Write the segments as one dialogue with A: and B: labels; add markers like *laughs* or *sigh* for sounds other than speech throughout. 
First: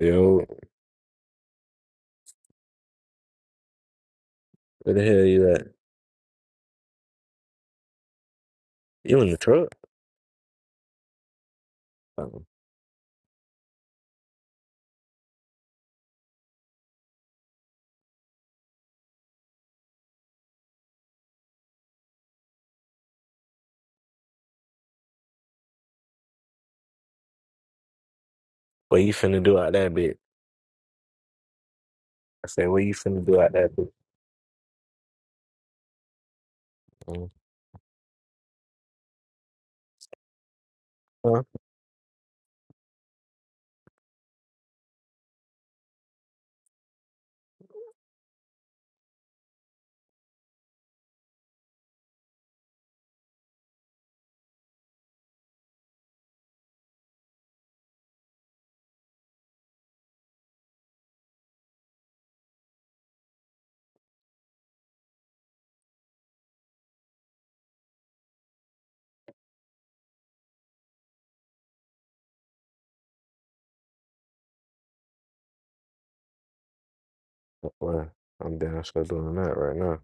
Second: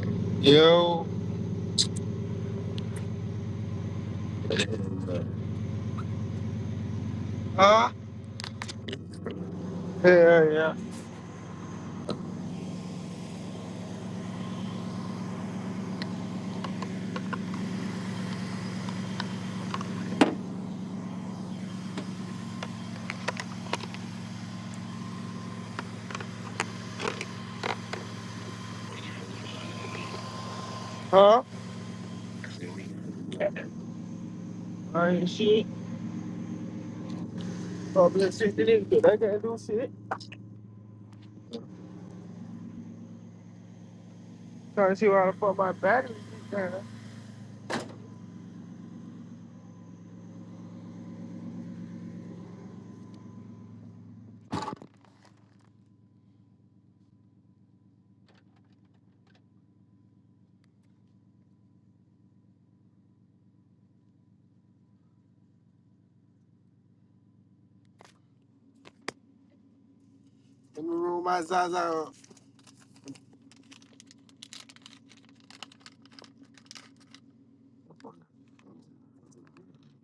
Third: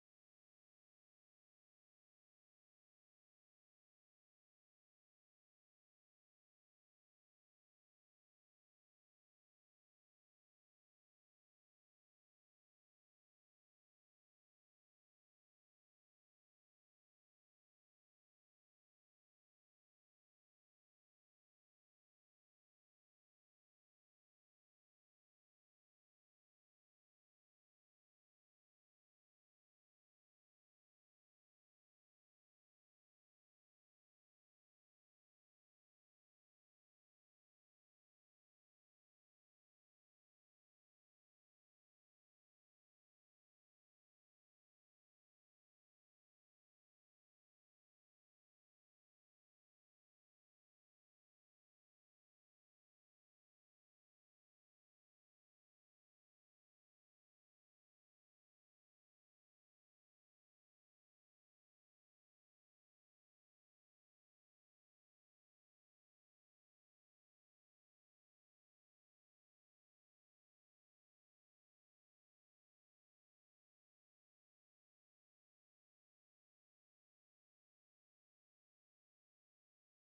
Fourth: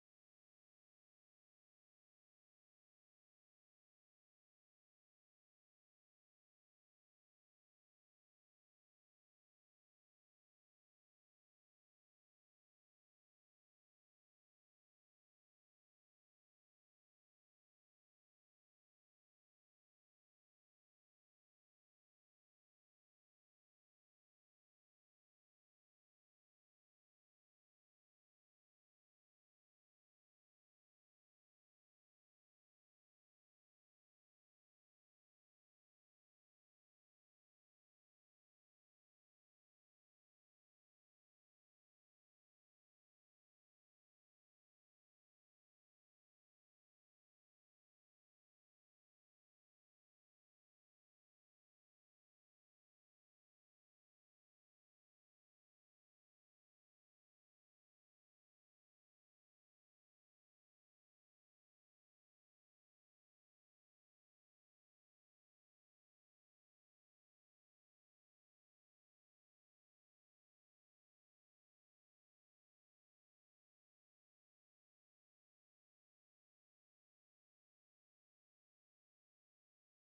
A: Yo,
B: Yo,
A: where the hell you at?
B: huh?
A: You in the truck?
B: Yeah, yeah.
A: Um, What you finna do out that bitch?
B: Huh?
A: I said, what you finna do out that bitch?
B: I ain't shit.
A: Um,
B: Public safety nigga, they can't do shit.
A: Huh?
B: Trying to see where the fuck my battery is down. Let me roll my Zaza up.
A: Well, I'm downstairs doing that right now.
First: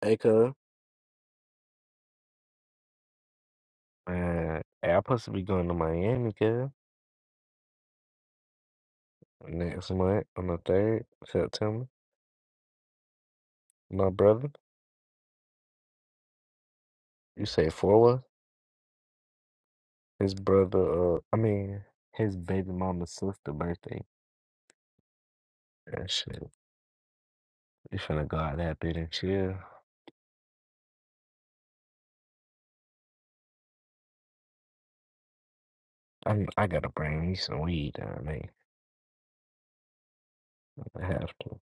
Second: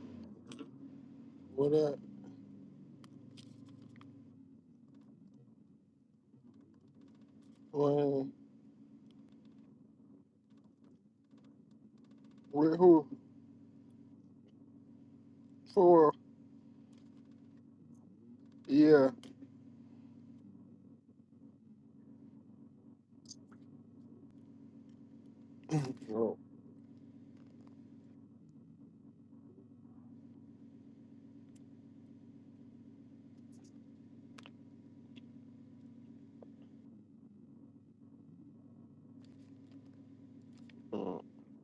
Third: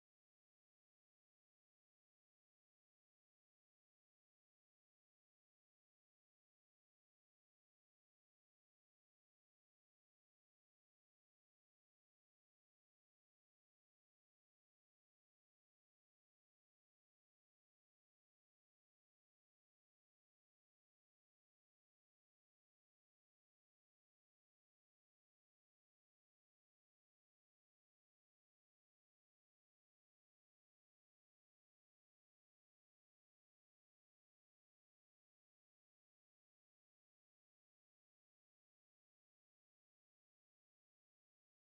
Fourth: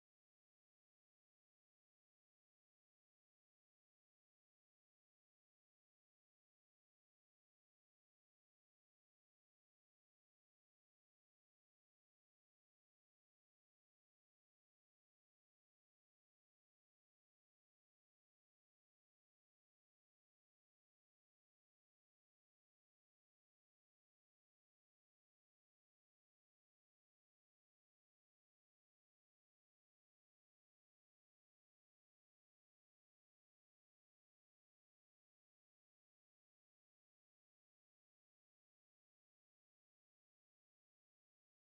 A: Hey, cuz.
B: What up?
A: Man, hey, I'm supposed to be going to Miami, cuz.
B: When?
A: Next month, on the 3rd, September.
B: With who?
A: My brother,
B: For?
A: you say four was?
B: Yeah.
A: His brother, uh, I mean, his baby mama's sister birthday. That
B: Oh.
A: shit. You finna go out that bitch and chill. I I gotta bring me some weed down there. I
B: mm.
A: have to.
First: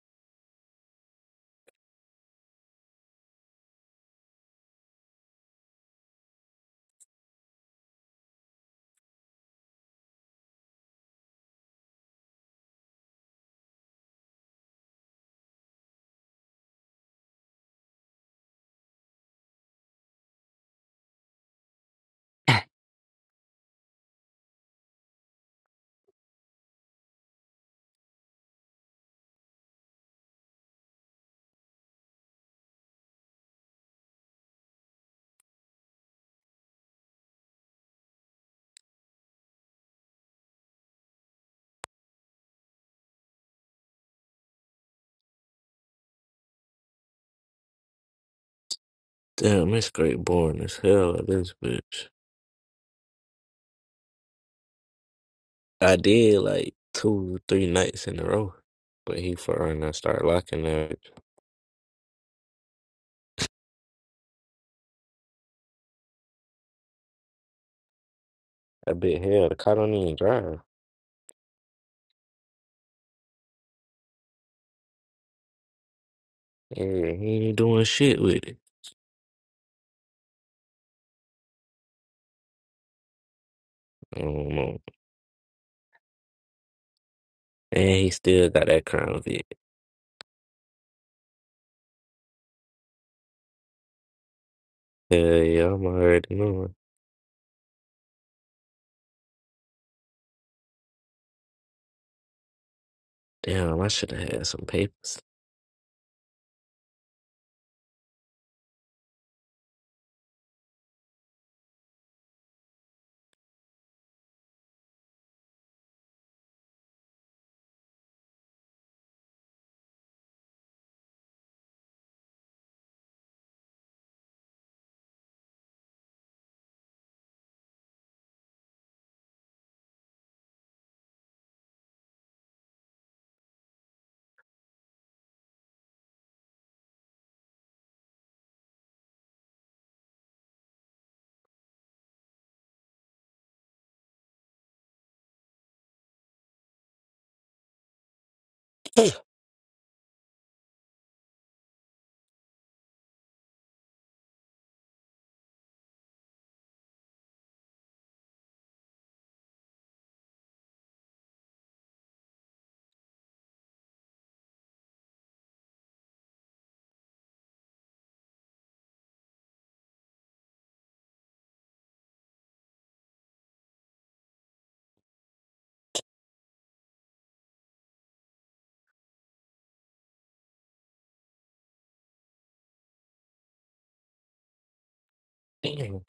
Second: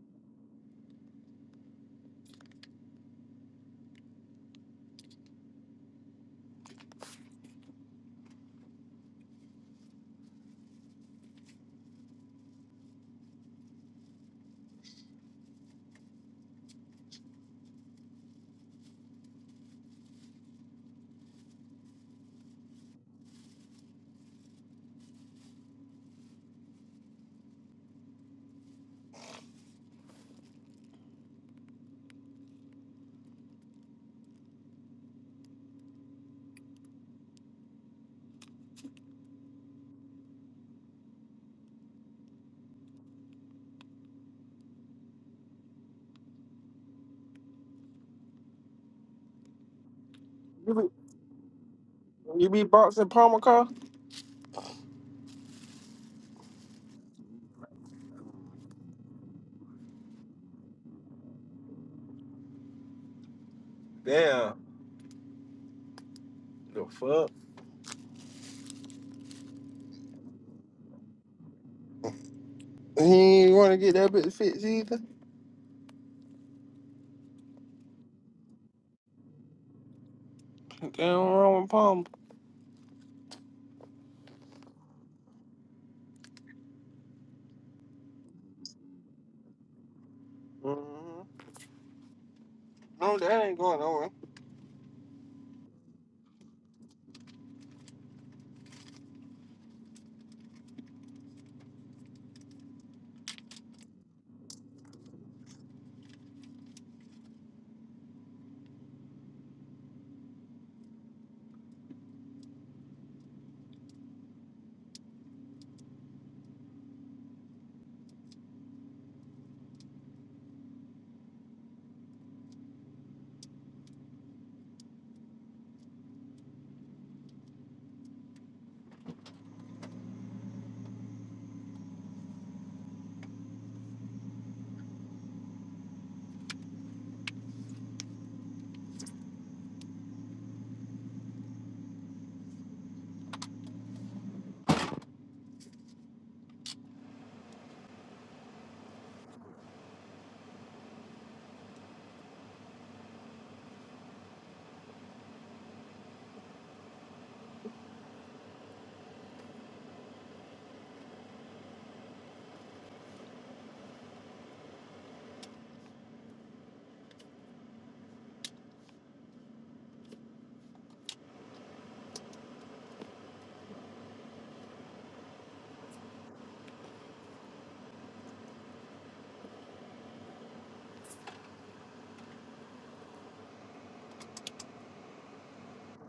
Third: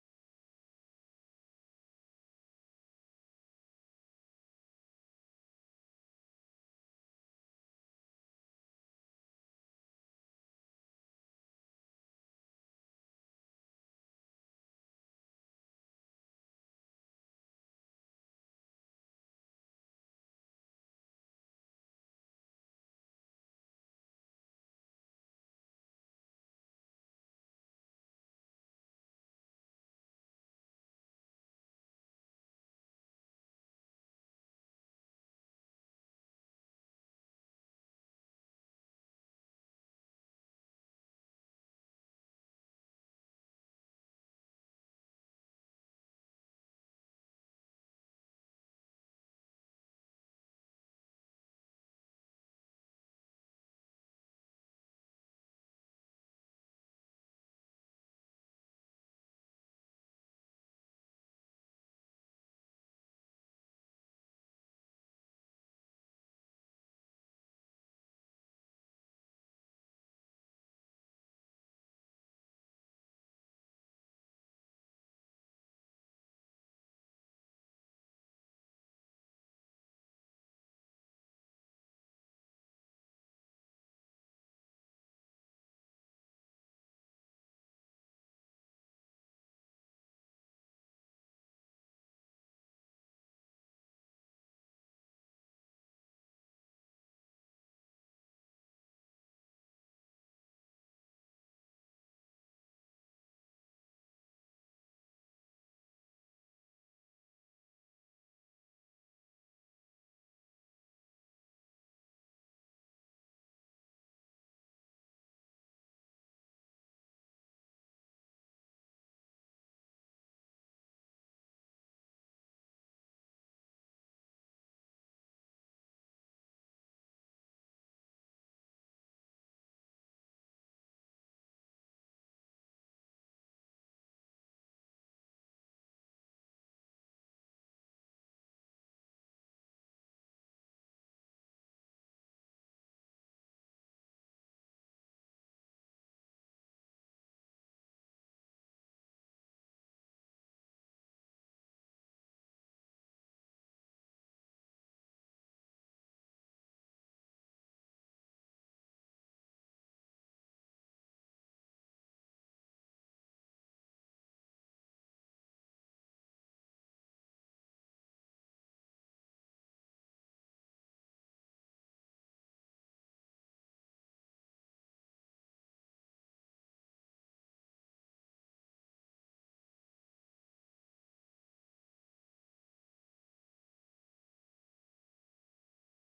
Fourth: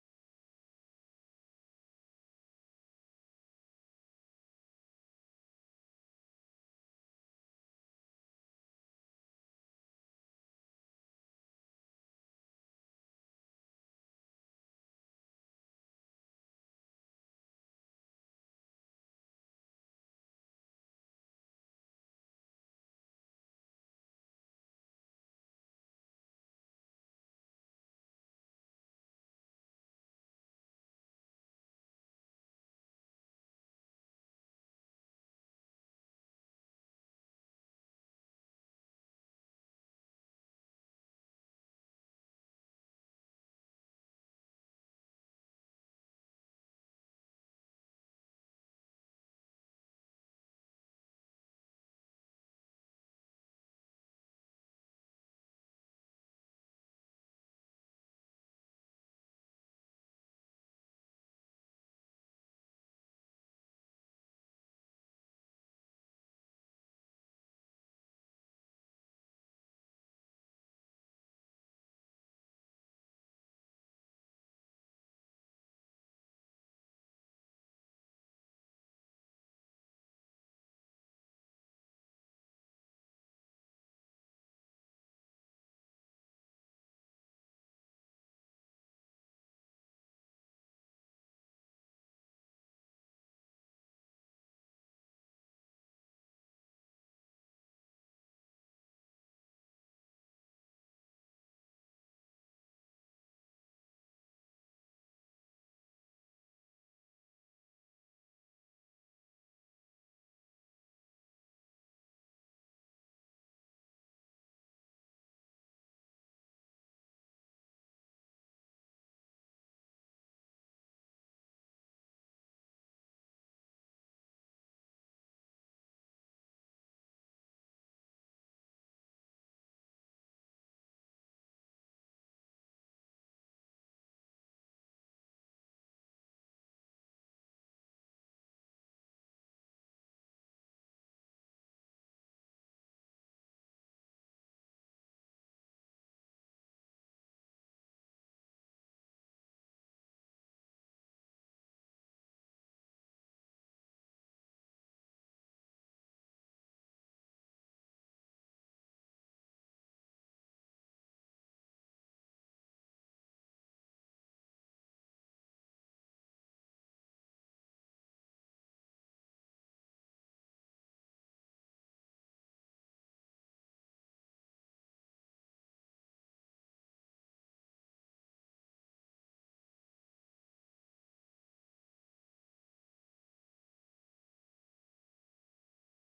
A: Damn, it's great boring
B: You
A: as
B: be,
A: hell at this bitch.
B: you be boxing Palmer car?
A: I did like two, three nights in a row, but he and I started locking that.
B: Damn. The fuck?
A: I bet hell, the car don't even drive.
B: He ain't want to get that bitch fixed either.
A: Yeah, he ain't doing shit with it.
B: Damn wrong with Palmer.
A: I don't know. And he still got that crown vid.
B: hmm No, that ain't going nowhere.
A: Hell yeah, I'm already knowing. Damn, I should have had some papers. *sighs* *clears throat* Damn.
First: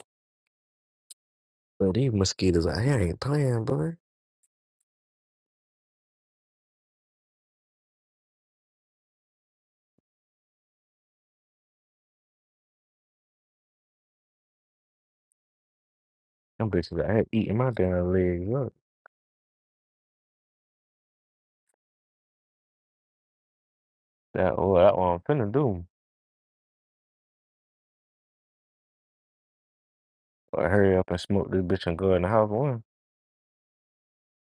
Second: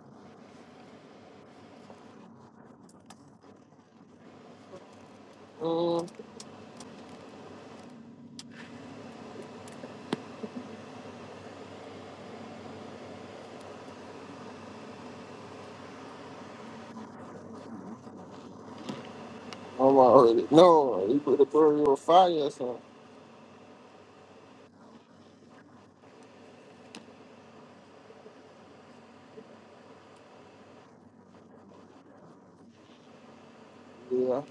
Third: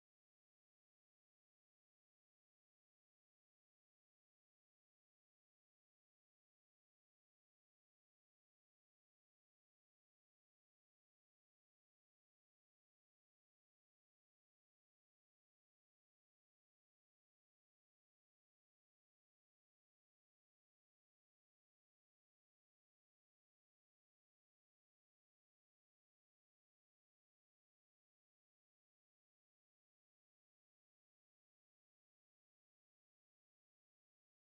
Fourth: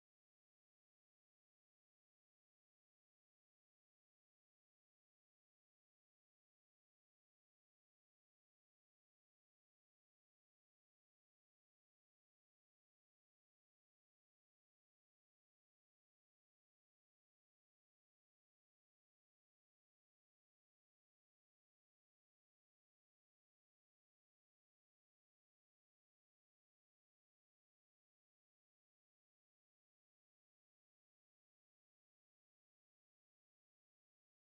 A: But these mosquitoes out here ain't playing, boy.
B: Mm.
A: Them bitches out here eating my damn legs up.
B: I'm already. No, he put the burger on fire or something.
A: That, oh, that what I'm finna do. Or hurry up and smoke this bitch and go in the house. one.
B: Yeah.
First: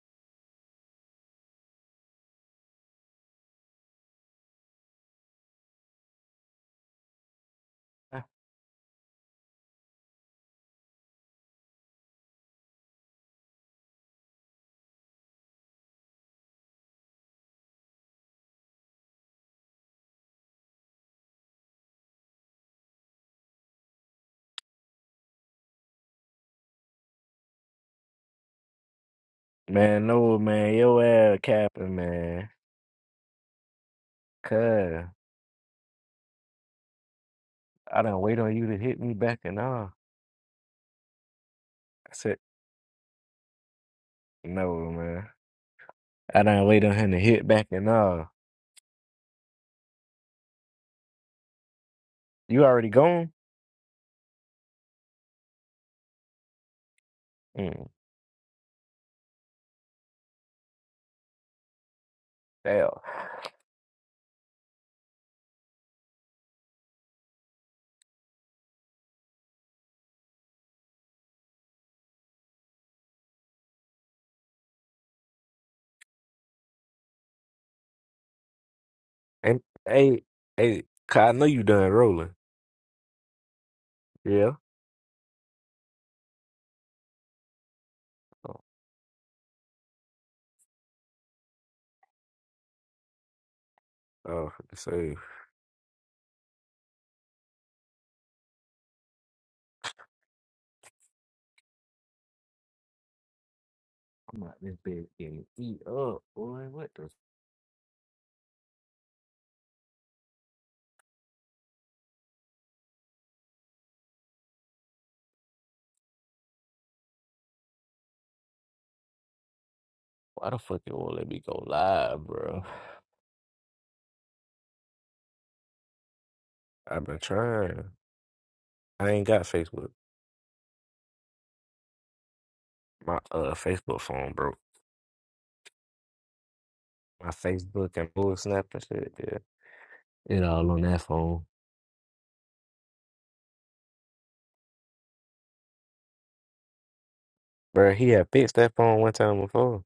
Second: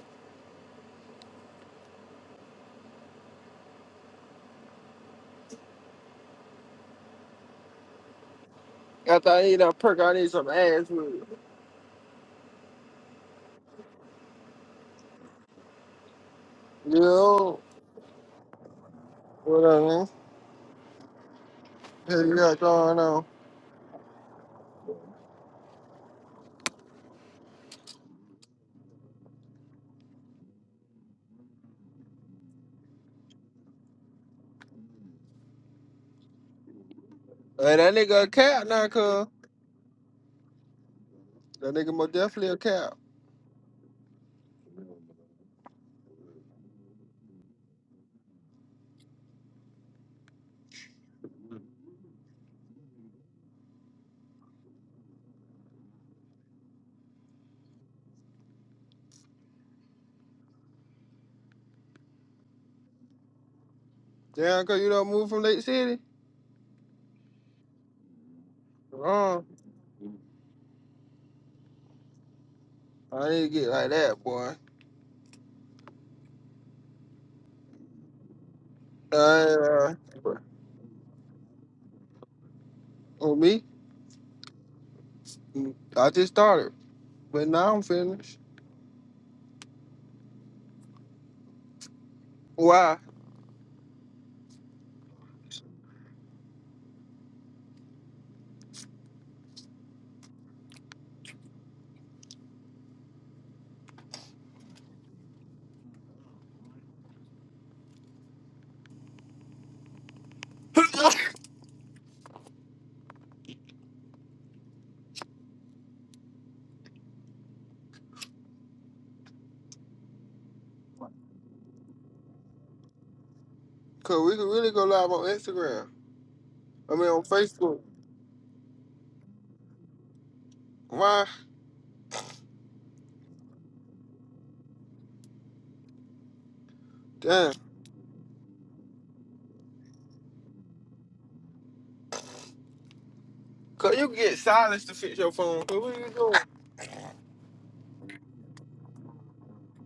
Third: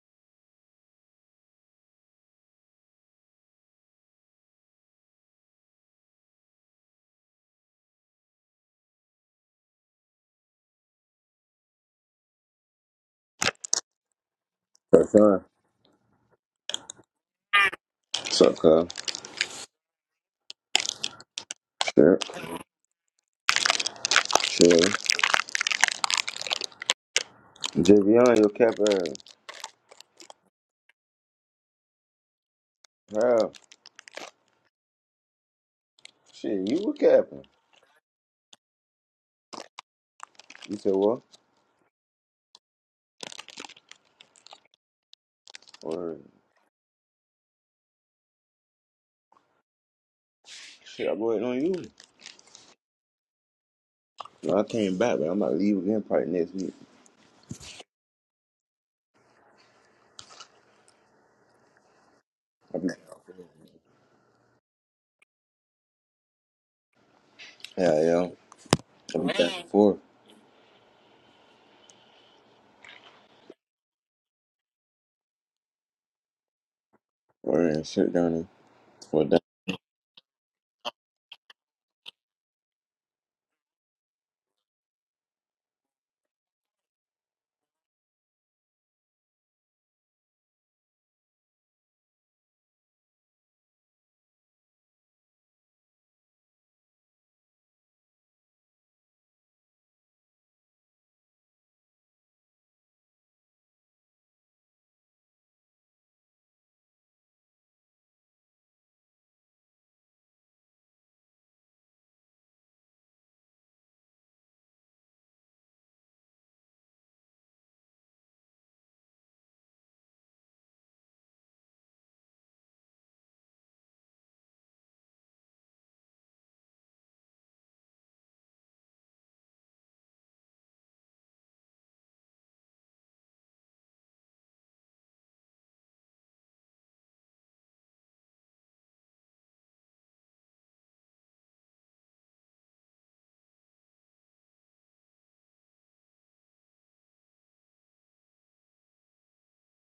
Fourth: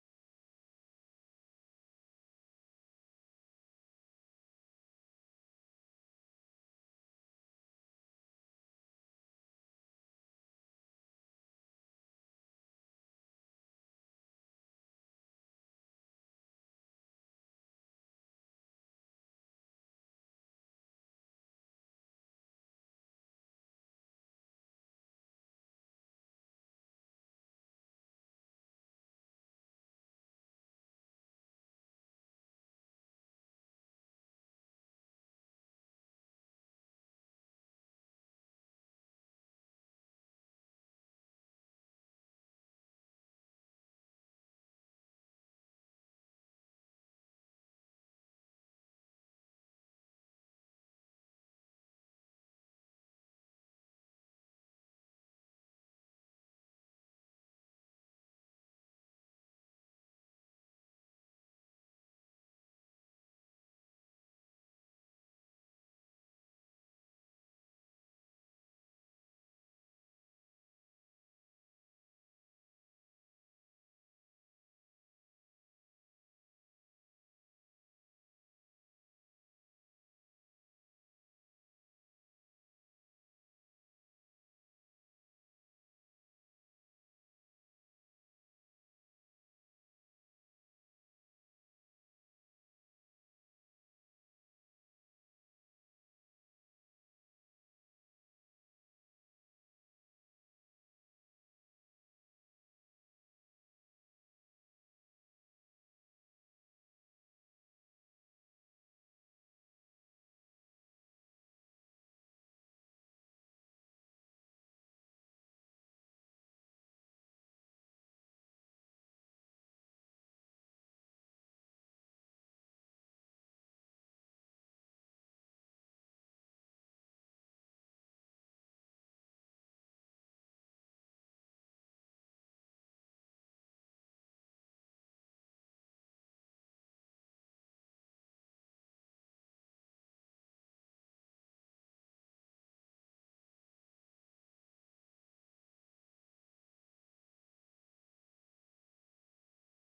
B: After I eat that perk, I need some ass with
C: That's fine.
B: Yo,
C: What's up, Kyle?
B: what up, man?
C: Sure.
B: Hey, you got going on?
C: Sure. Javion, your cap ass.
A: Man, no, man, your ass capping, man.
C: How?
A: Cuz
C: Shit, you were capping.
B: Hey, that
A: I done
B: nigga a
A: wait on
B: cat
A: you to
B: now,
A: hit me
B: cuz.
A: back and all.
C: You said what?
B: That nigga
A: I
B: most
A: said,
B: definitely a cat.
A: no, man.
C: Or
A: I done wait on him to hit back and all.
C: shit, I'm waiting on you.
A: You already gone?
C: No, I came back, but I'm about to leave again probably next week.
A: Mm,
C: I'll be
A: damn.
B: Damn, cuz you don't move from Lake City?
C: yeah, yeah. I'll be back
B: Wrong.
C: and forth.
B: I need to get like that, boy.
C: Or and shit down there. Well, down.
B: Uh,
A: And,
B: uh,
A: hey, hey, cuz I know you done rolling.
B: on me?
A: Yeah.
B: I just started, but now I'm finished.
A: Oh,
B: Why?
A: oh save. I'm like, this bitch getting eat up, boy. What the? Why the fuck you won't let me go live, bro?
B: Cause we could really go live on Instagram. I
A: I've
B: mean,
A: been
B: on Facebook.
A: trying. I ain't got Facebook.
B: Why?
A: My uh Facebook phone broke. my
B: Damn.
A: Facebook and Google Snap and shit. Yeah, it all on that phone.
B: Cause you can get silence to fix your phone. Cause what are you
A: Bro, he had fixed that phone one time before,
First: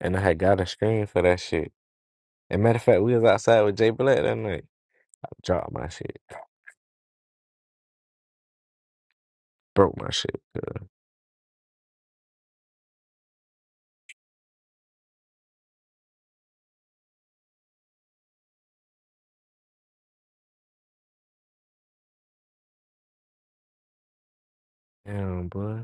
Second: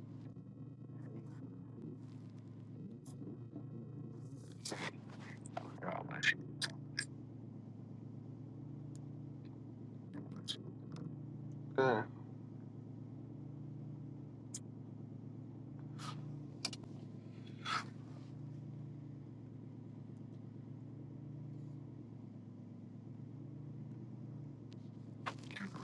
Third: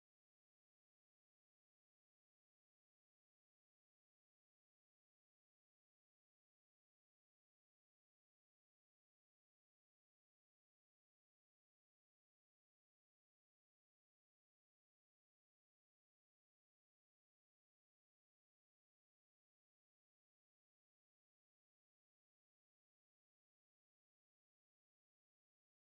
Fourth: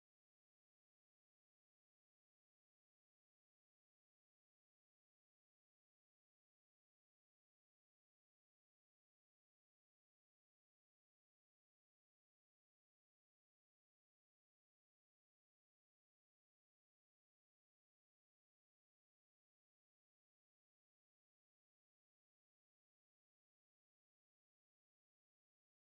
A: and I had got a screen for that shit. And matter of fact, we was outside with Jay Black that night. I dropped my shit, broke my shit.
B: doing?
A: Damn, boy.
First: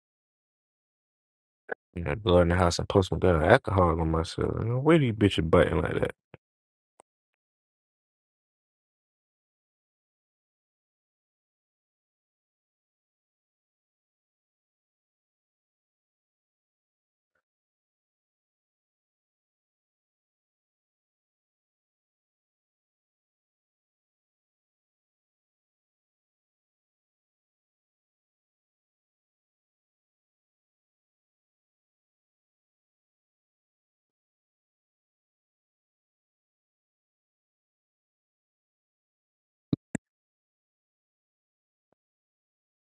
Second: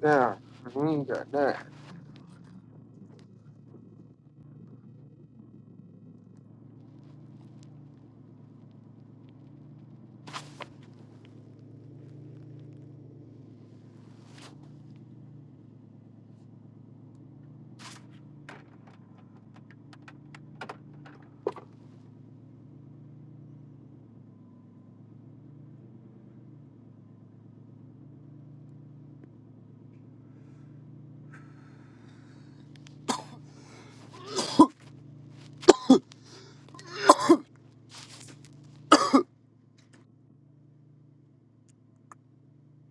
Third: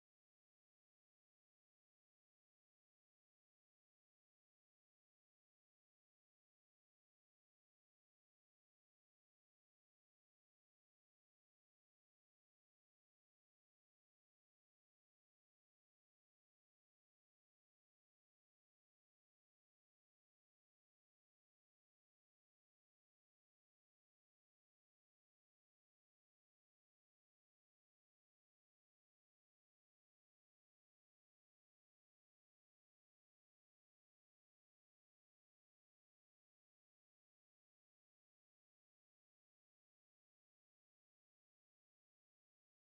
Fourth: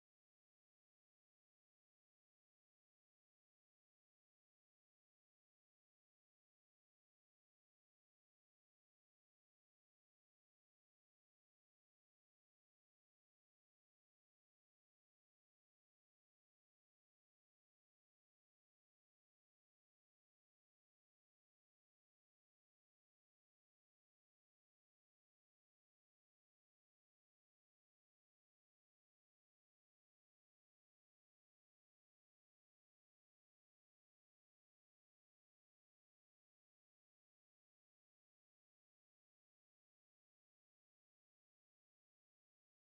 B: Nah, we ain't got that.
A: You know, go in the house and post some gun alcohol on myself. You know, where these bitches biting like that?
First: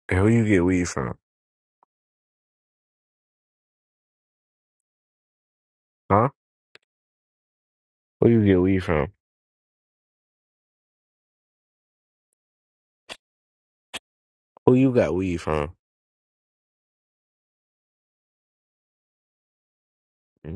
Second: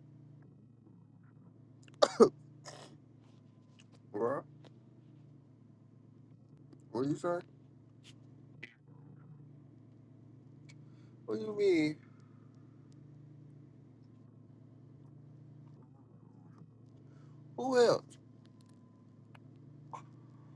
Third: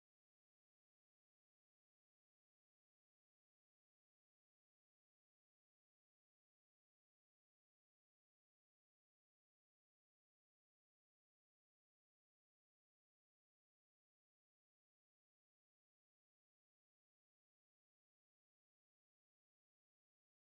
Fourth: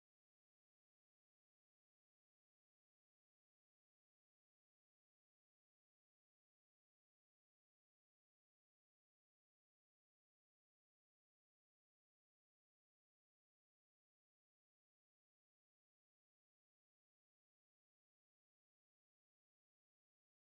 A: And who you get weed from?
B: What?
A: Huh?
B: What you say?
A: Who you get weed from?
B: What do you mean?
A: Who you got weed from?
B: Who else?
A: hmm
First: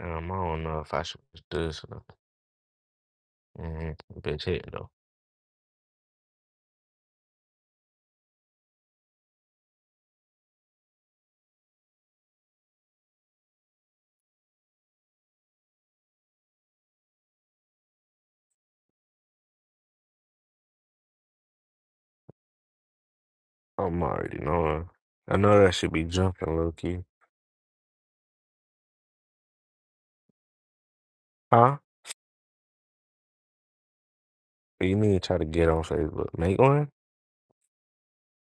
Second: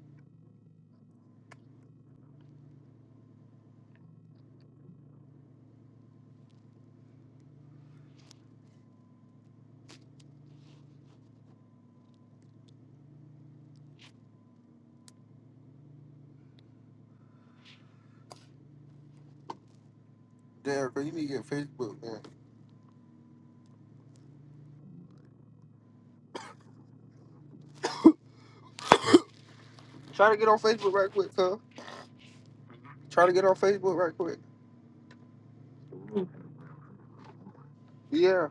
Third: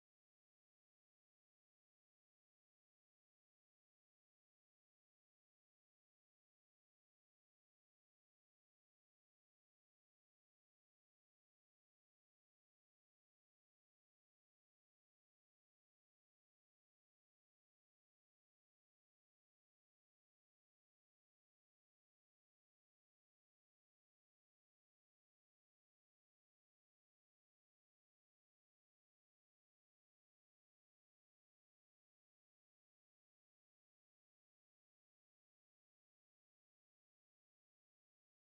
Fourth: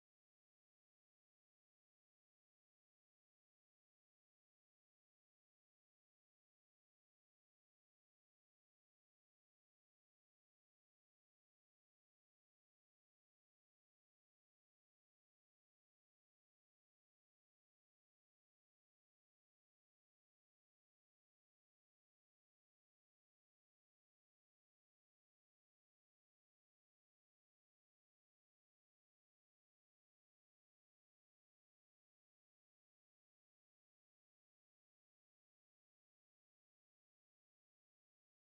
A: Um, I don't know if I should do this. Or not. hmm Bitch hit no.
B: Derek, you need to get Facebook, man.
A: I'm already knowing. I know that should be jumping, low key.
B: Try to get on Facebook right quick, cuz.
A: Huh?
B: Try to get on Facebook right quick.
A: You need to try to get on Facebook. Make one?
B: Yeah.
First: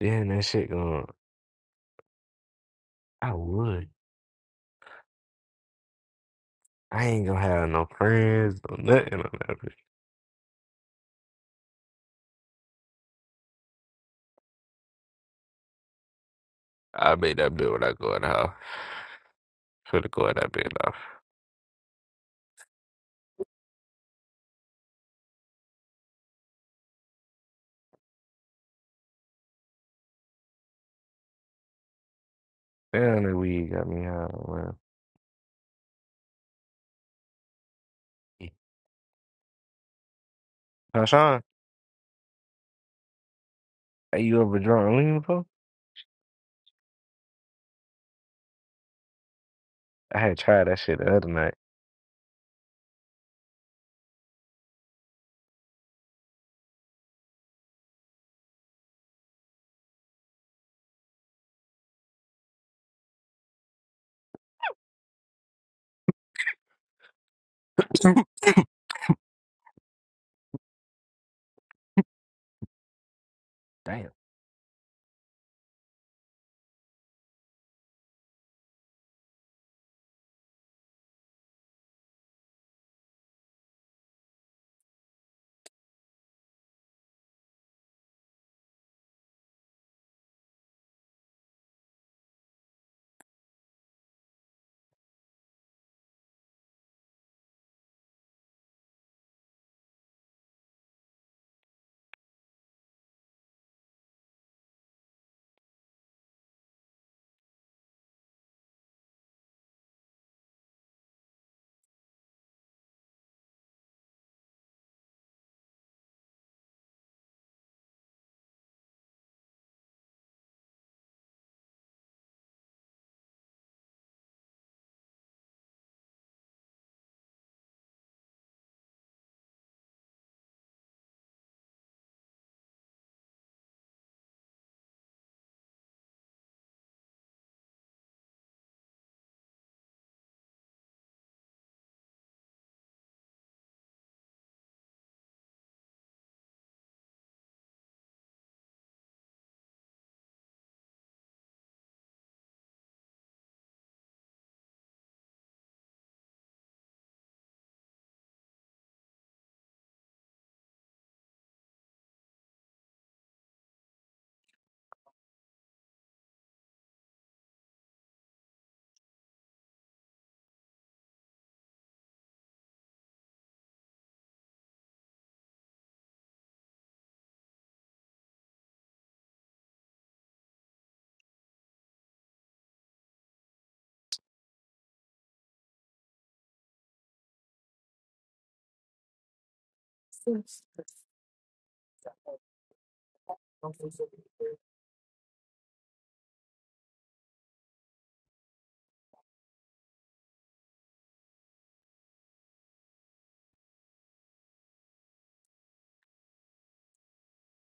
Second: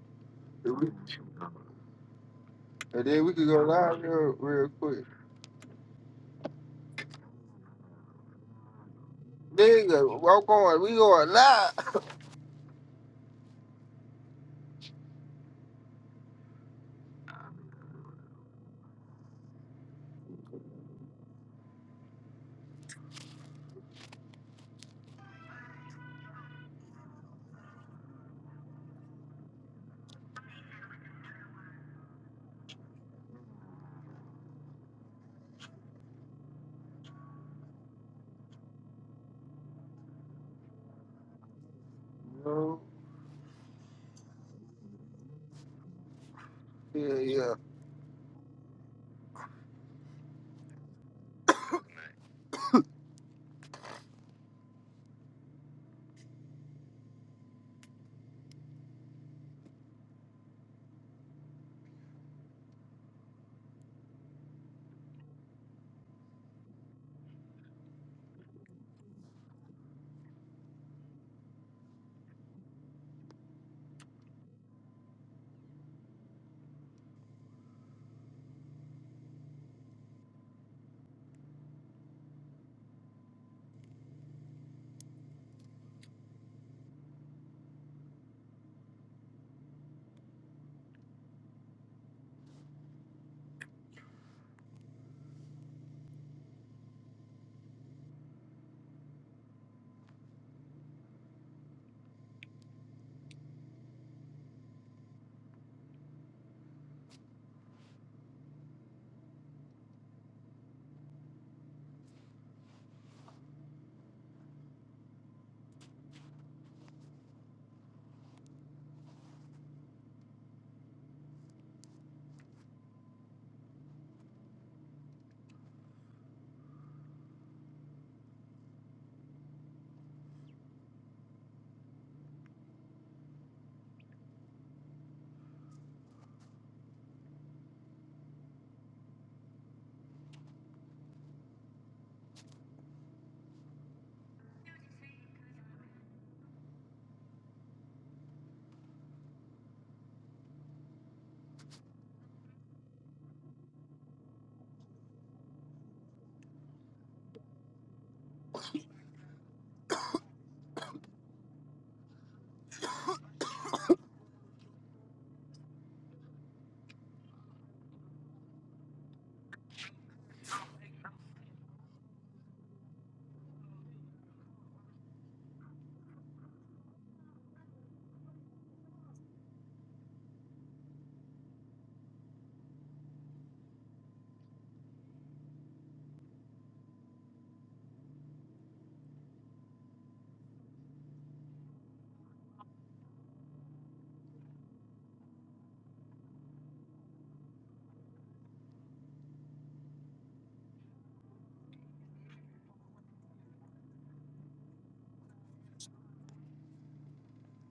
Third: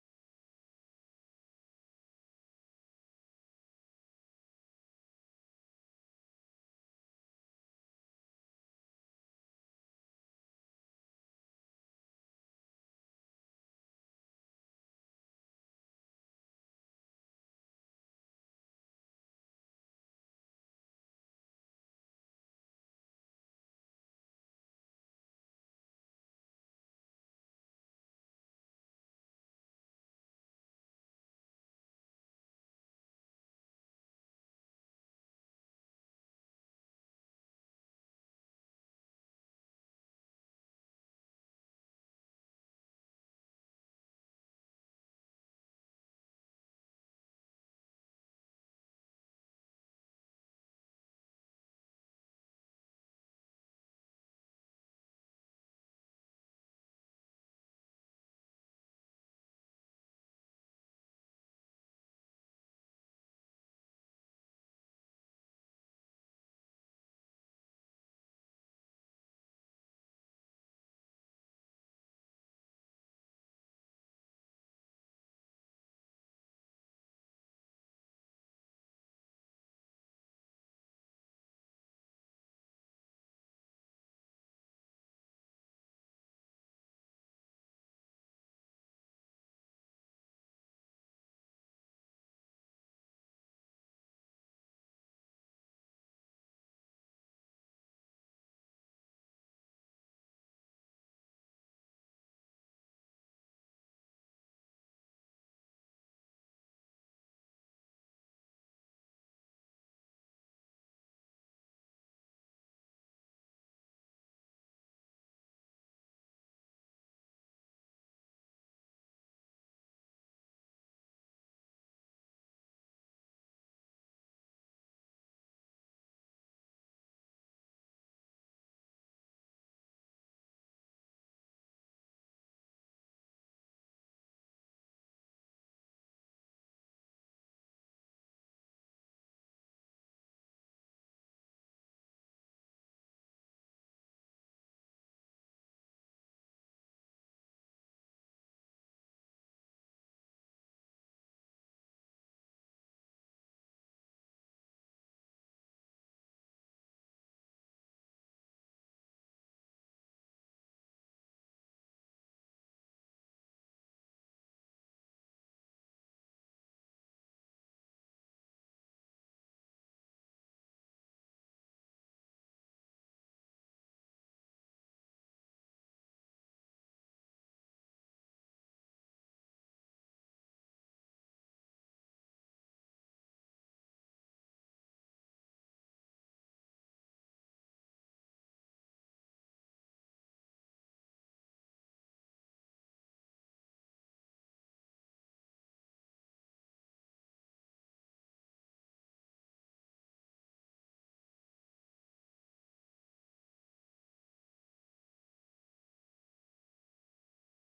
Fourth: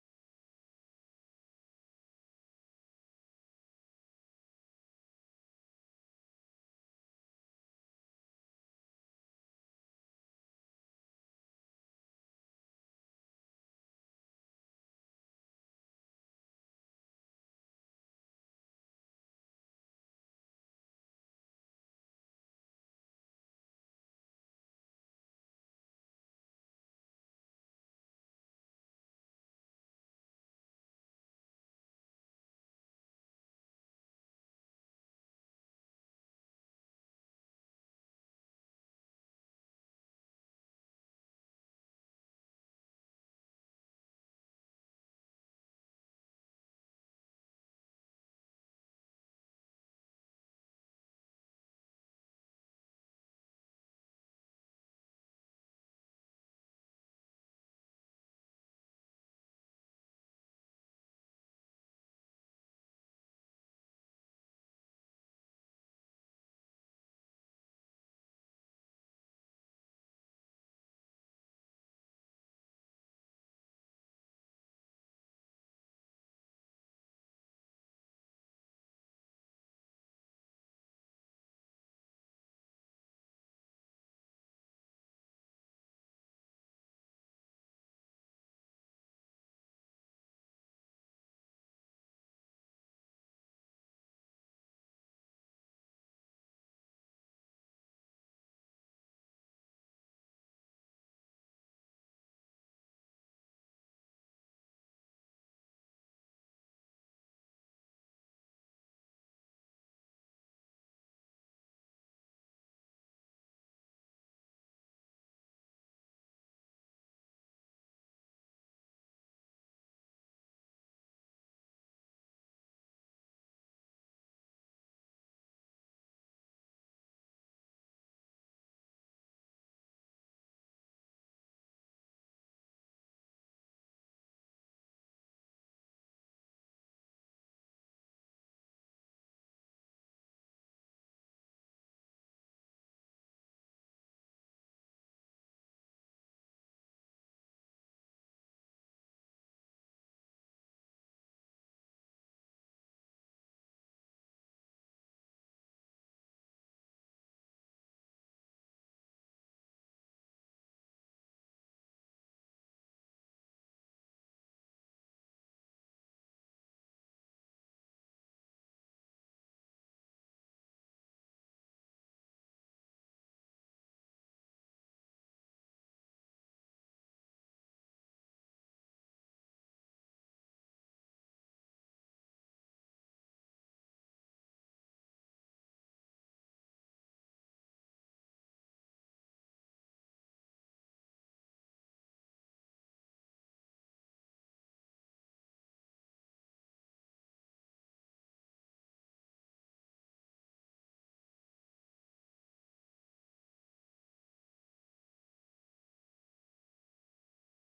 A: Then that shit
B: And
A: going.
B: then
A: I
B: we can go
A: would.
B: live real, real quick.
A: I ain't gonna have no friends or nothing on that bitch.
B: Nigga, We're going, We going live.
A: I made that bill when I go in the house. Should have go in that bit off. Damn, the weed got me high, man. Huh, Sean?
B: *laughs* no.
A: Are you ever drunk lean before?
B: Yeah, yeah.
A: I had tried that shit the other night. *laughs* Damn.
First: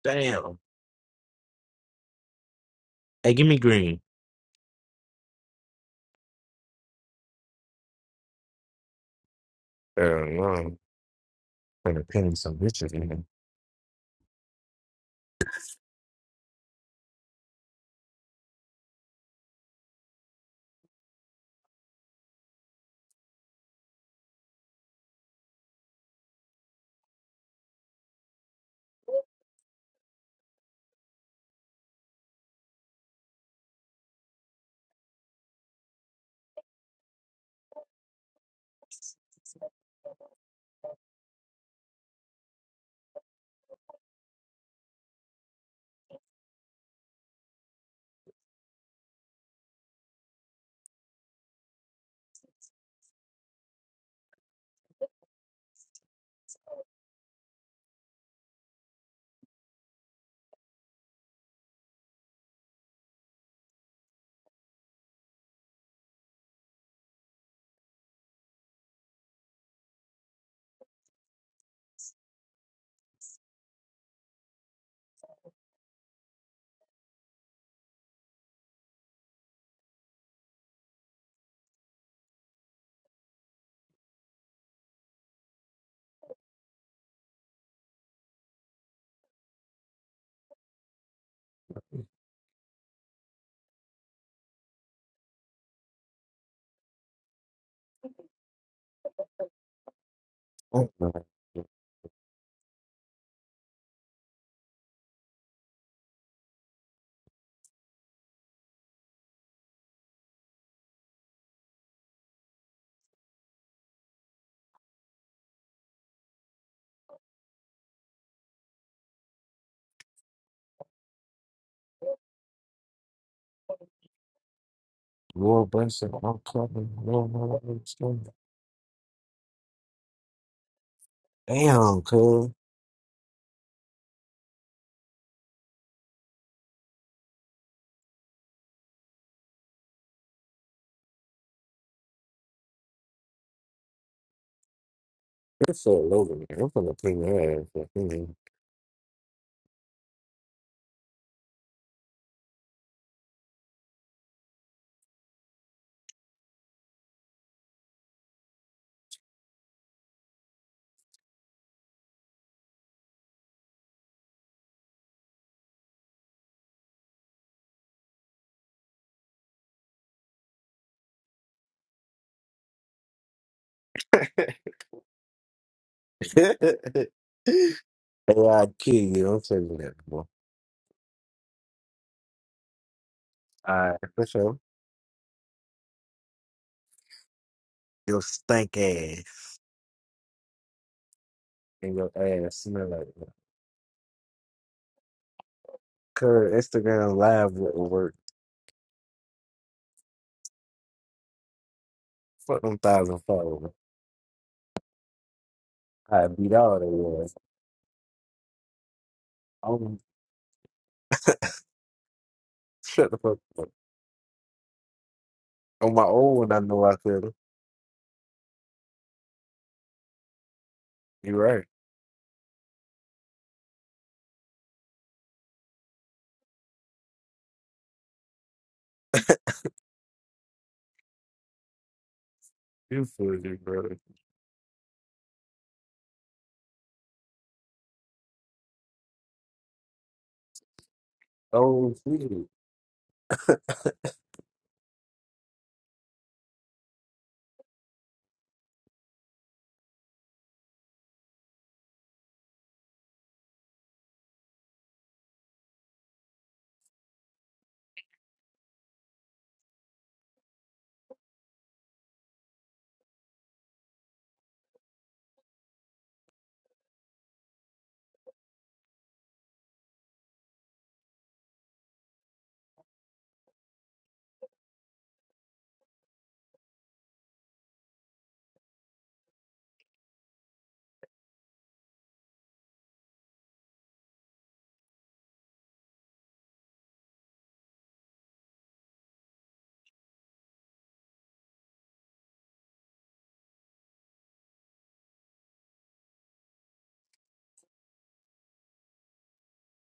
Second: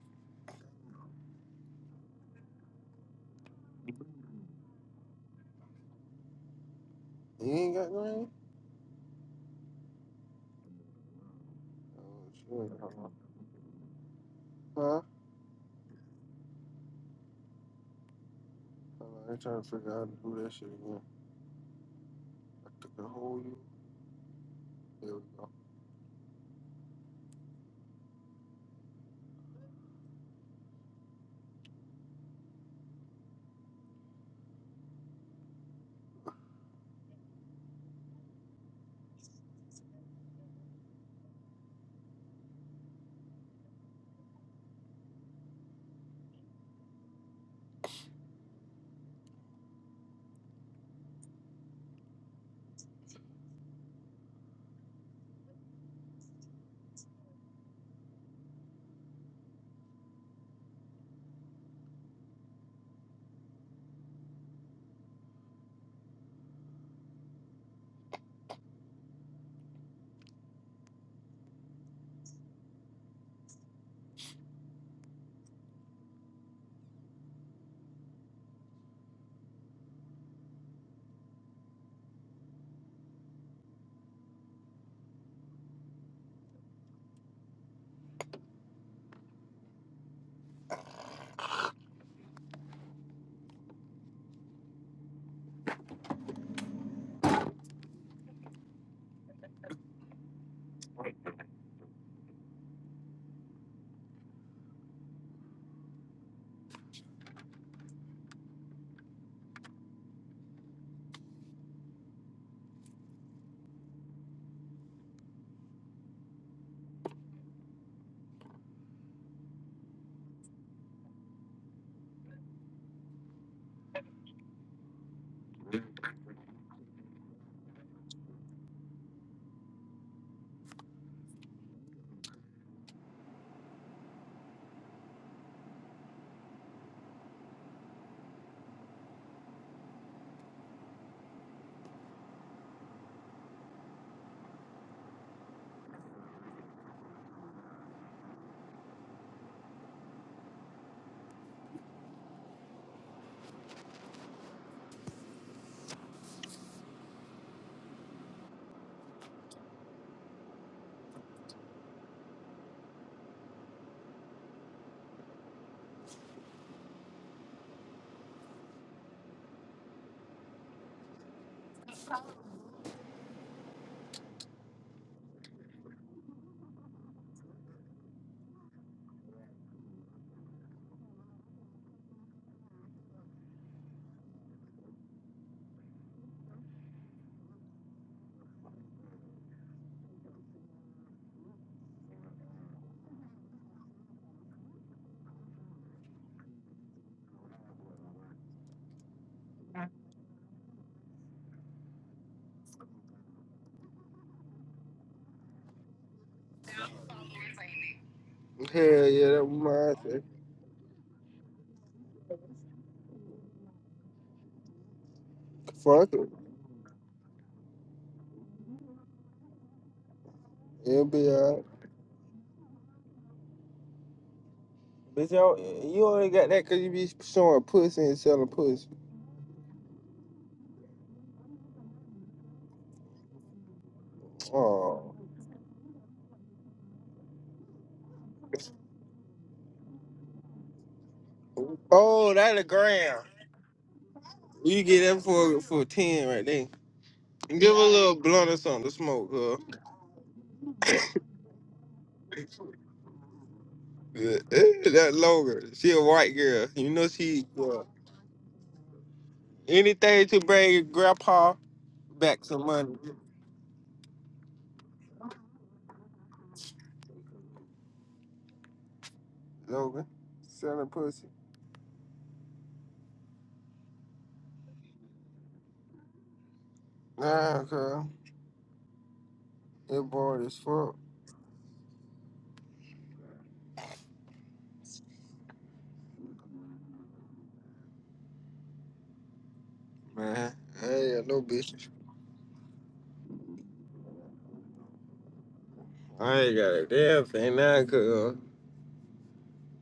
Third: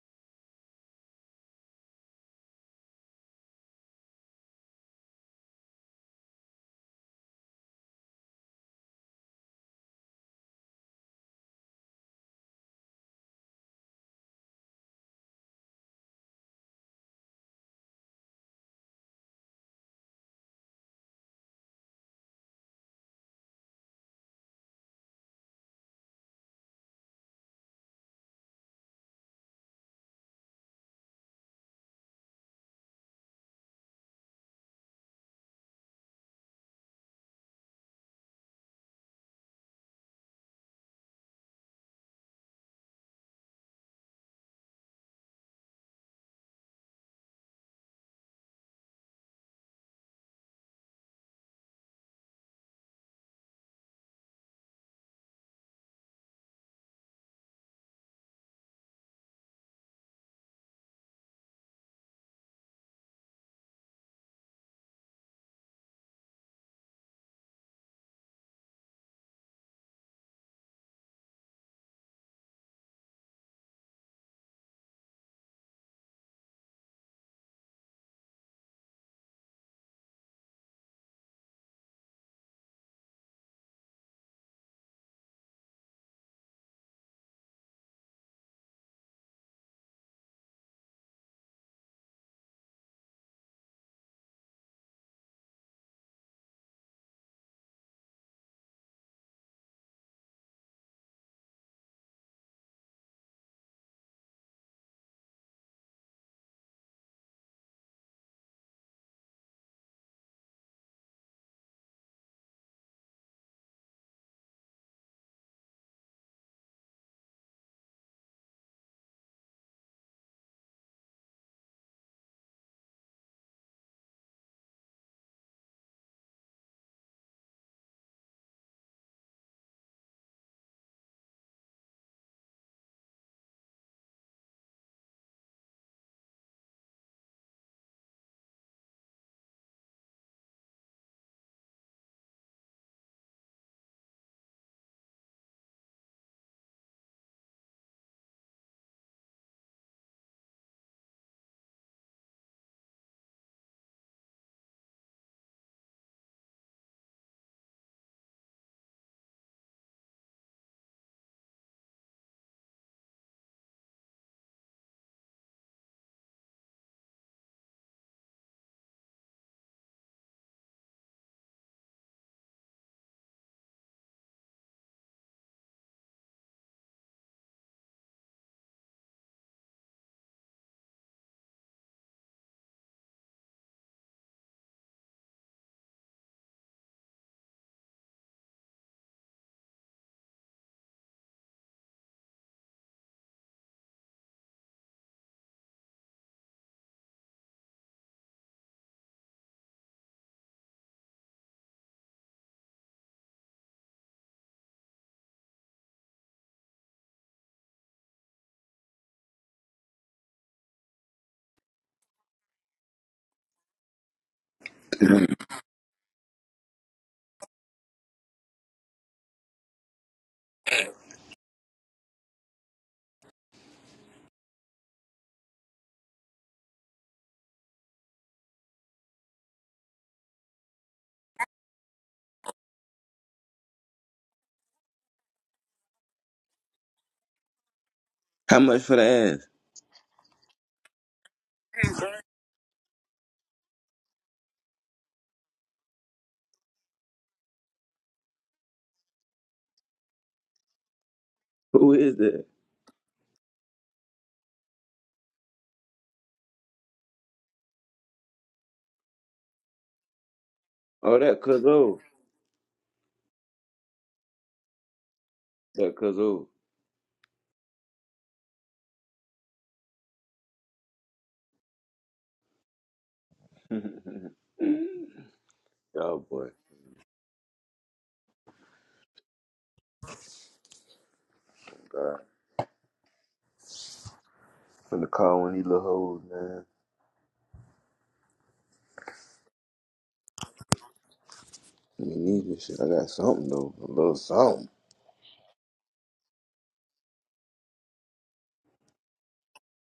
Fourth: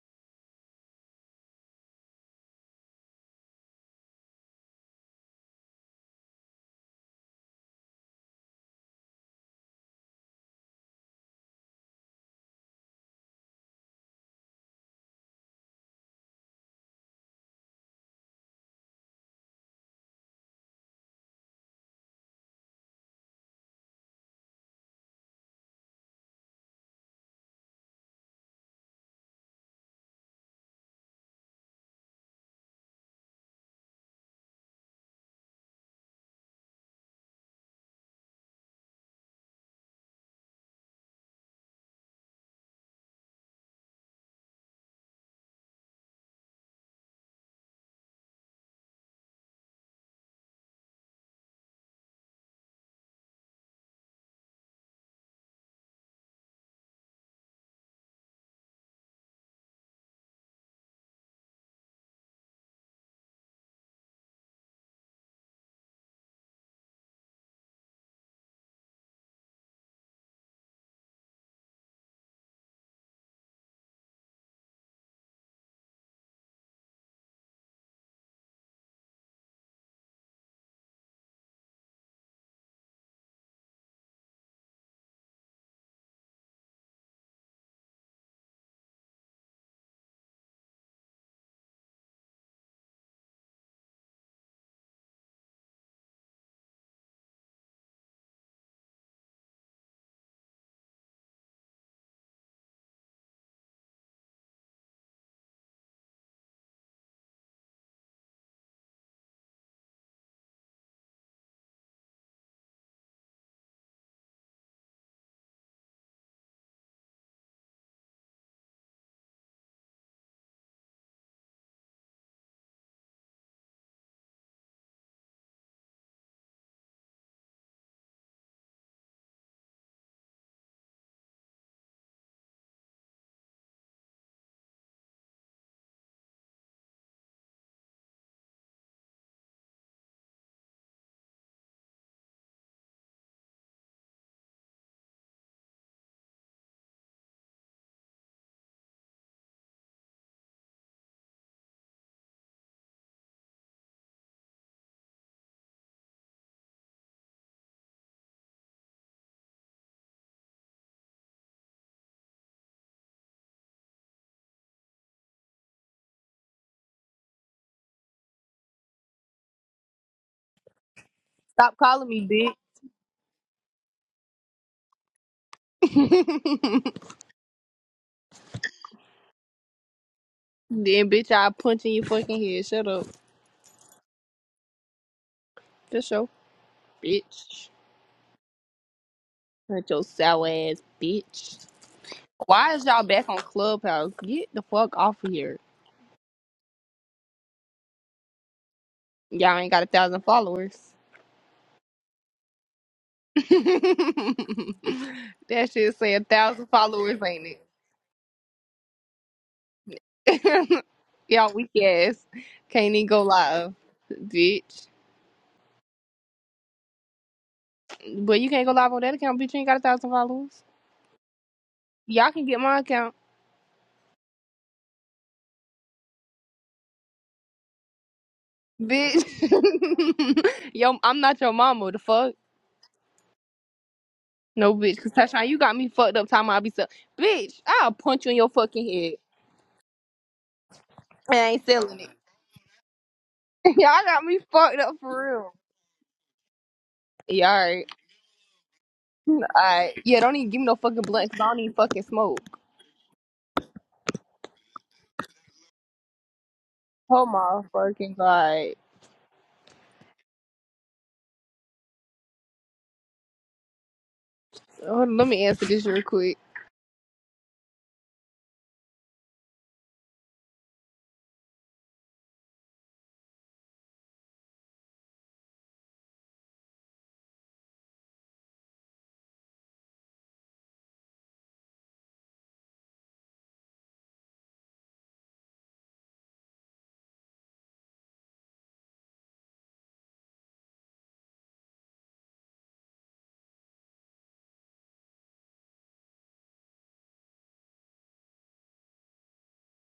A: Damn. Hey, give me green.
B: You ain't got nothing?
A: Hell no. Gonna
B: Oh,
A: pin
B: shit.
A: some bitches in here.
B: Huh? I'm trying to figure out how to do that shit again. I took the whole you. There we go.
A: Oh, no. Lord bless him. I'm clapping. Lord, Lord, Lord, Lord. Damn, cool. You're so low to me. I'm gonna pin your ass. up in
D: Stop calling me bitch. *laughs*
A: *laughs* hey, I kill you. I'm telling you that, boy.
D: then bitch, I'll punch in your fucking head. Shut up.
A: Alright, for sure.
D: That's your bitch.
A: Your stank ass
D: Hurt your sour ass bitch.
A: and your ass
D: Why is
A: smell
D: y'all
A: like
D: back
A: that.
D: on Clubhouse? Get the fuck off of here.
A: Cause Instagram live wouldn't work.
D: Y'all ain't got a thousand followers.
A: Fuck them thousand
D: *laughs*
A: fold.
D: that shit say a
A: I beat
D: thousand
A: all they
D: followers,
A: was.
D: ain't
B: Hell yeah, that was
A: I'm
B: my thing.
D: it? *laughs* y'all weak ass. Can't even
A: shut the
D: go
A: fuck up.
D: live, bitch.
C: *clears throat*
A: On my
B: Fuck it.
A: own one, I know I could.
D: But you can't go live on that account, bitch. You ain't got a thousand followers.
B: It'll be
A: You
B: alright.
A: right.
D: Y'all can get my account.
B: Bitch, y'all, you only got that because you be showing pussy and selling pussy.
D: Bitch, *laughs* yo, I'm not your mama. The fuck,
A: You foolish, brother.
D: no, bitch. Cause
B: Oh,
D: Tashawn, you got me fucked up. Time I be so, bitch. I'll punch you in your
C: How much
D: fucking
C: for the
D: head.
C: ass?
D: I ain't
A: Oh
D: selling it.
B: oh,
A: shit.
B: that a gram.
D: *laughs*
A: *laughs*
D: Y'all got me fucked
B: You
D: up
B: get that
D: for real.
B: for for ten right there.
D: Yeah,
B: Give
D: all
B: her
D: right,
B: a little blunt or something to smoke,
D: all
B: huh?
D: right. Yeah, don't even give me no fucking blunt. Cause I don't even
C: Who
D: fucking
C: is
D: smoke.
C: that?
B: Yeah, eh, that Logan, she a white girl. You know
D: Oh
B: she
D: my
B: uh,
D: fucking god.
B: anything to bring your
C: Oh, that
B: grandpa
C: Cuzzo.
B: back some money.
D: Oh, let me answer this
C: That
D: real quick.
C: Cuzzo.
B: Logan, selling pussy.
C: Oh boy.
B: Nah, girl, it bored as fuck,
C: God. From the car when these little hoes, man.
B: man. I ain't got no business.
C: I mean, need this shit. I got something though. A little something.
B: I ain't got a damn thing now, girl.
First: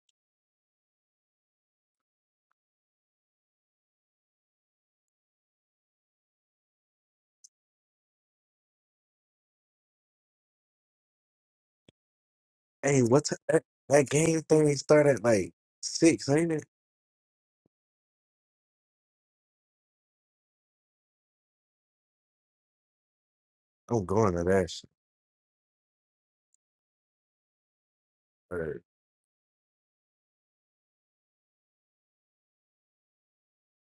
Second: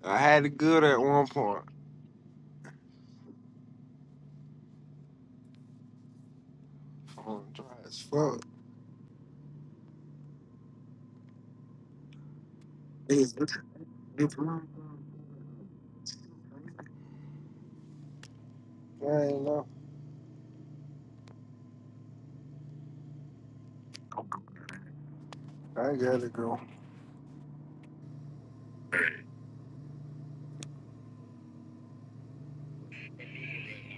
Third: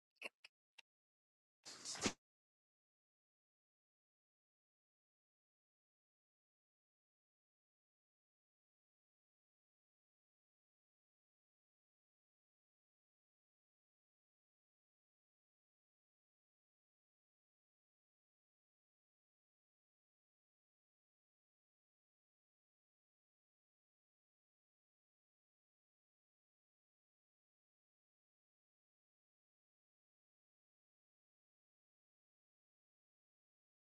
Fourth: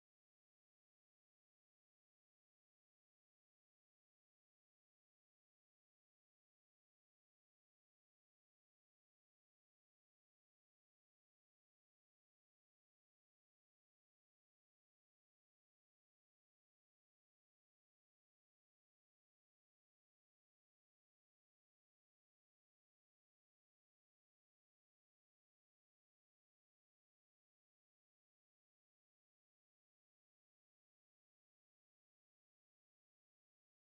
B: I had it good at one point. Oh, dry as fuck.
A: Hey,
B: Hey,
A: what's
B: Is it-
A: that, that
B: it's
A: game thing start at like six, ain't it?
B: I ain't know.
A: I'm going to that shit.
B: I gotta go.
A: Word.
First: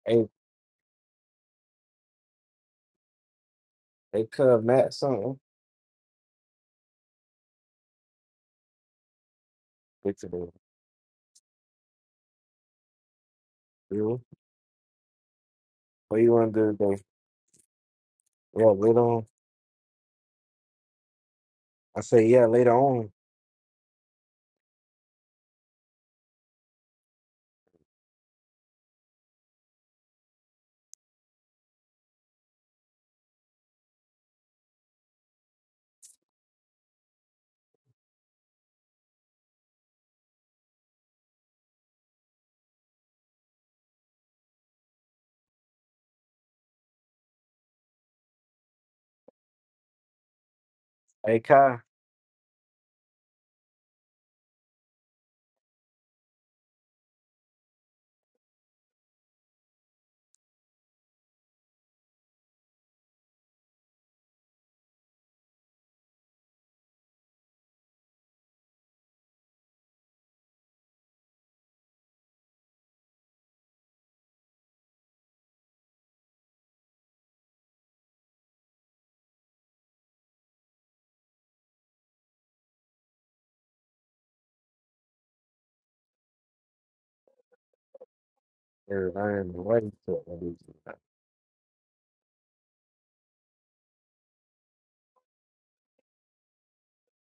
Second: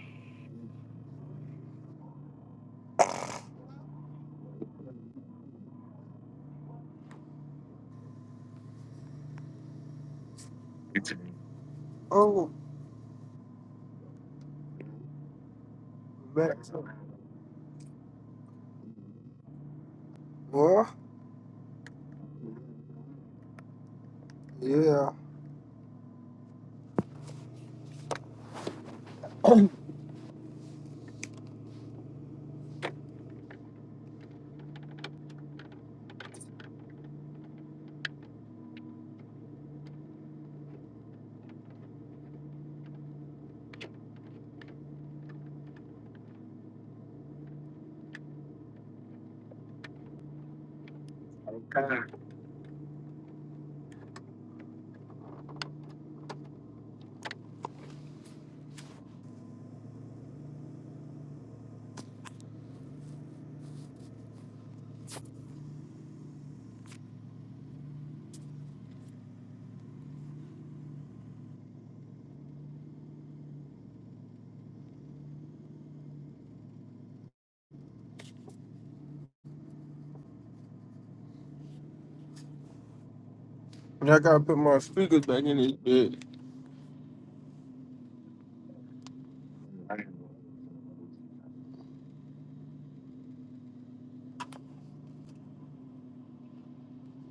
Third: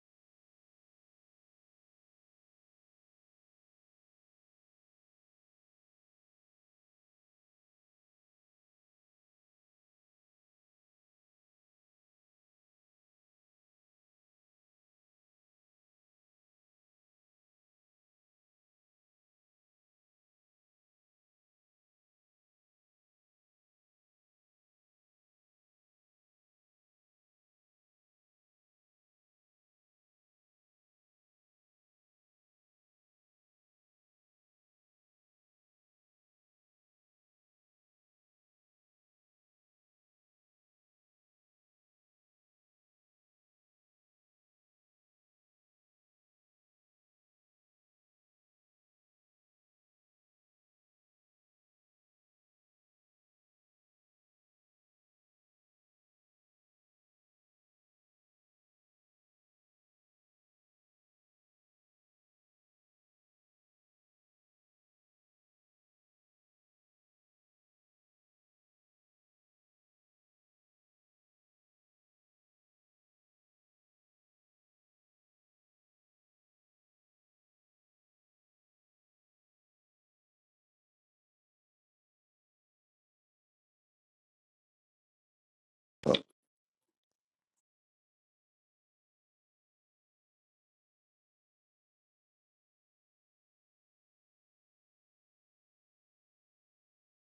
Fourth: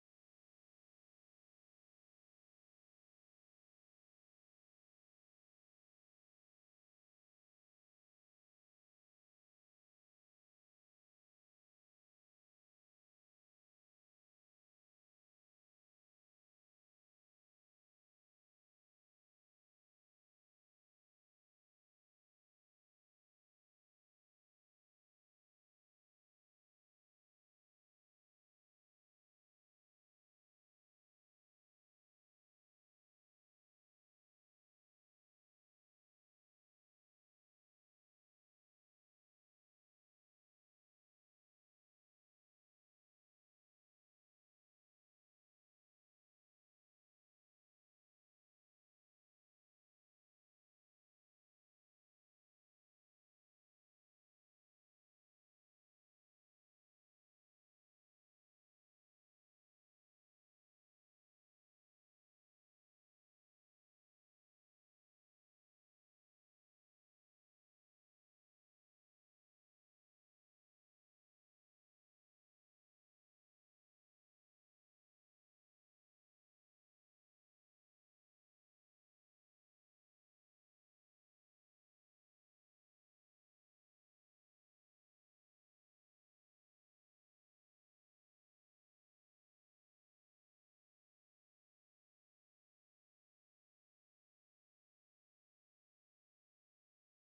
A: Hey, they cut Matt something. Get to the
B: Oh,
A: deal. What you want
B: back
A: to do
B: to
A: today? Yeah, later on.
B: well,
A: I say, yeah, later on.
B: yeah. *clears throat*
A: Hey, Kai.
B: Okay. And I gotta put my speakers back in this bitch.
A: Or I am waiting for it.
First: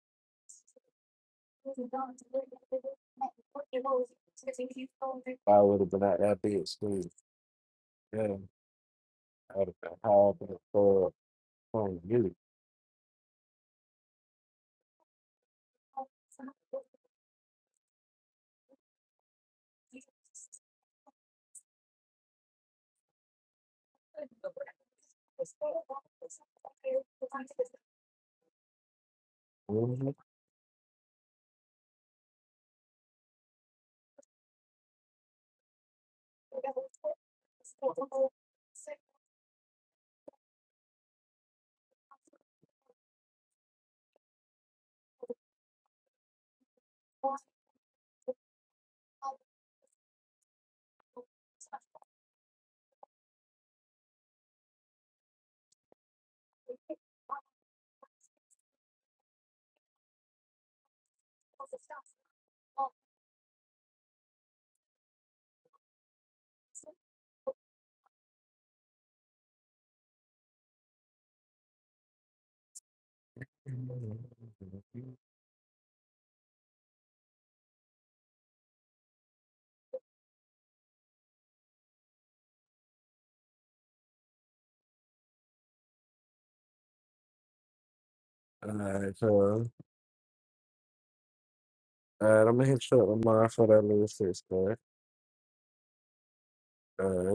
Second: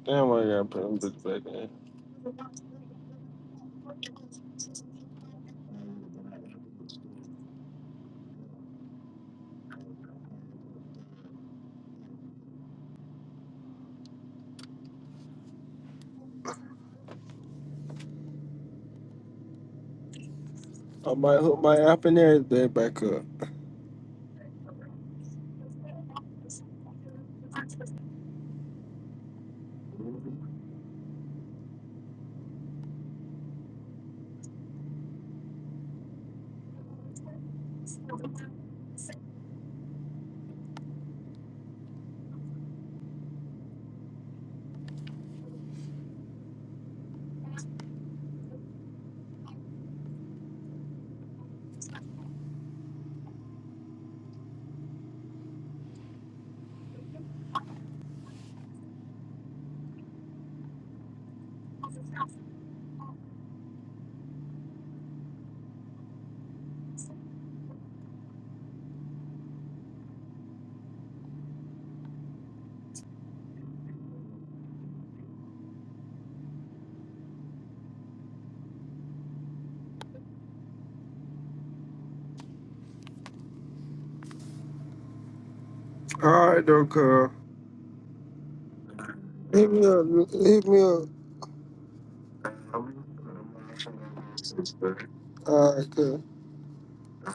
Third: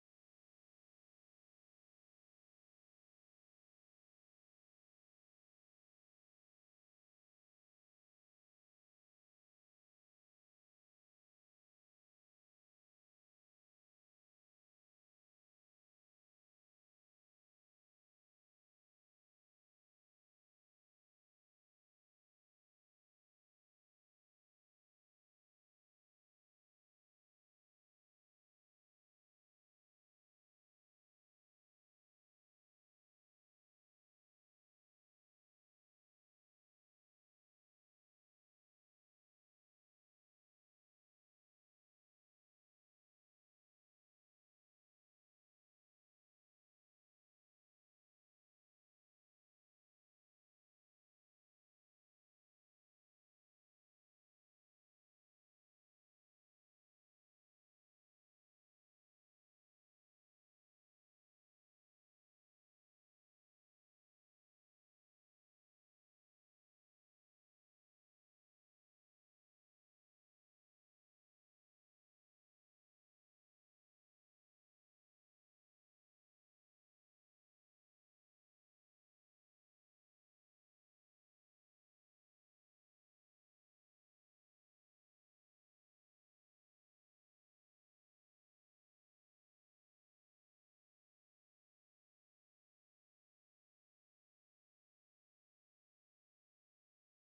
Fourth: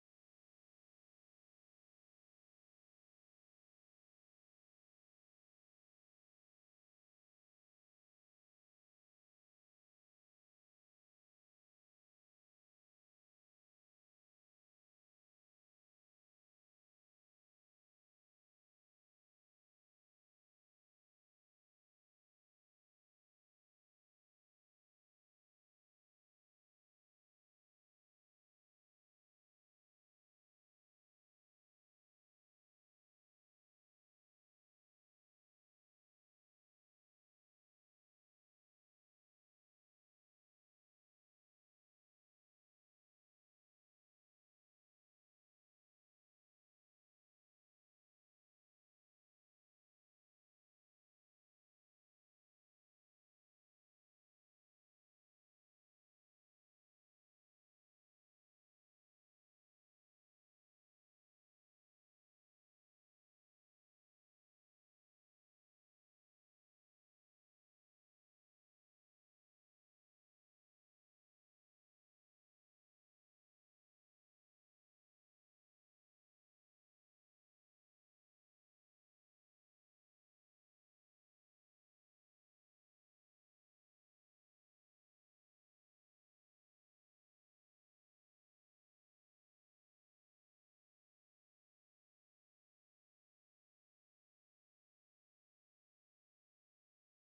B: Damn, I gotta put them bitch back in.
A: I would have been out that big school. Yeah. out of the hall for on you.
B: I might hook my app and everything back up.
A: Mhm.
B: All right, though, cuz.
A: Alright, so
B: Hit me up. Hit me up.
A: alright, I'm gonna hit you up tomorrow for that little six, boy.
B: All right, cuz.
A: Alright.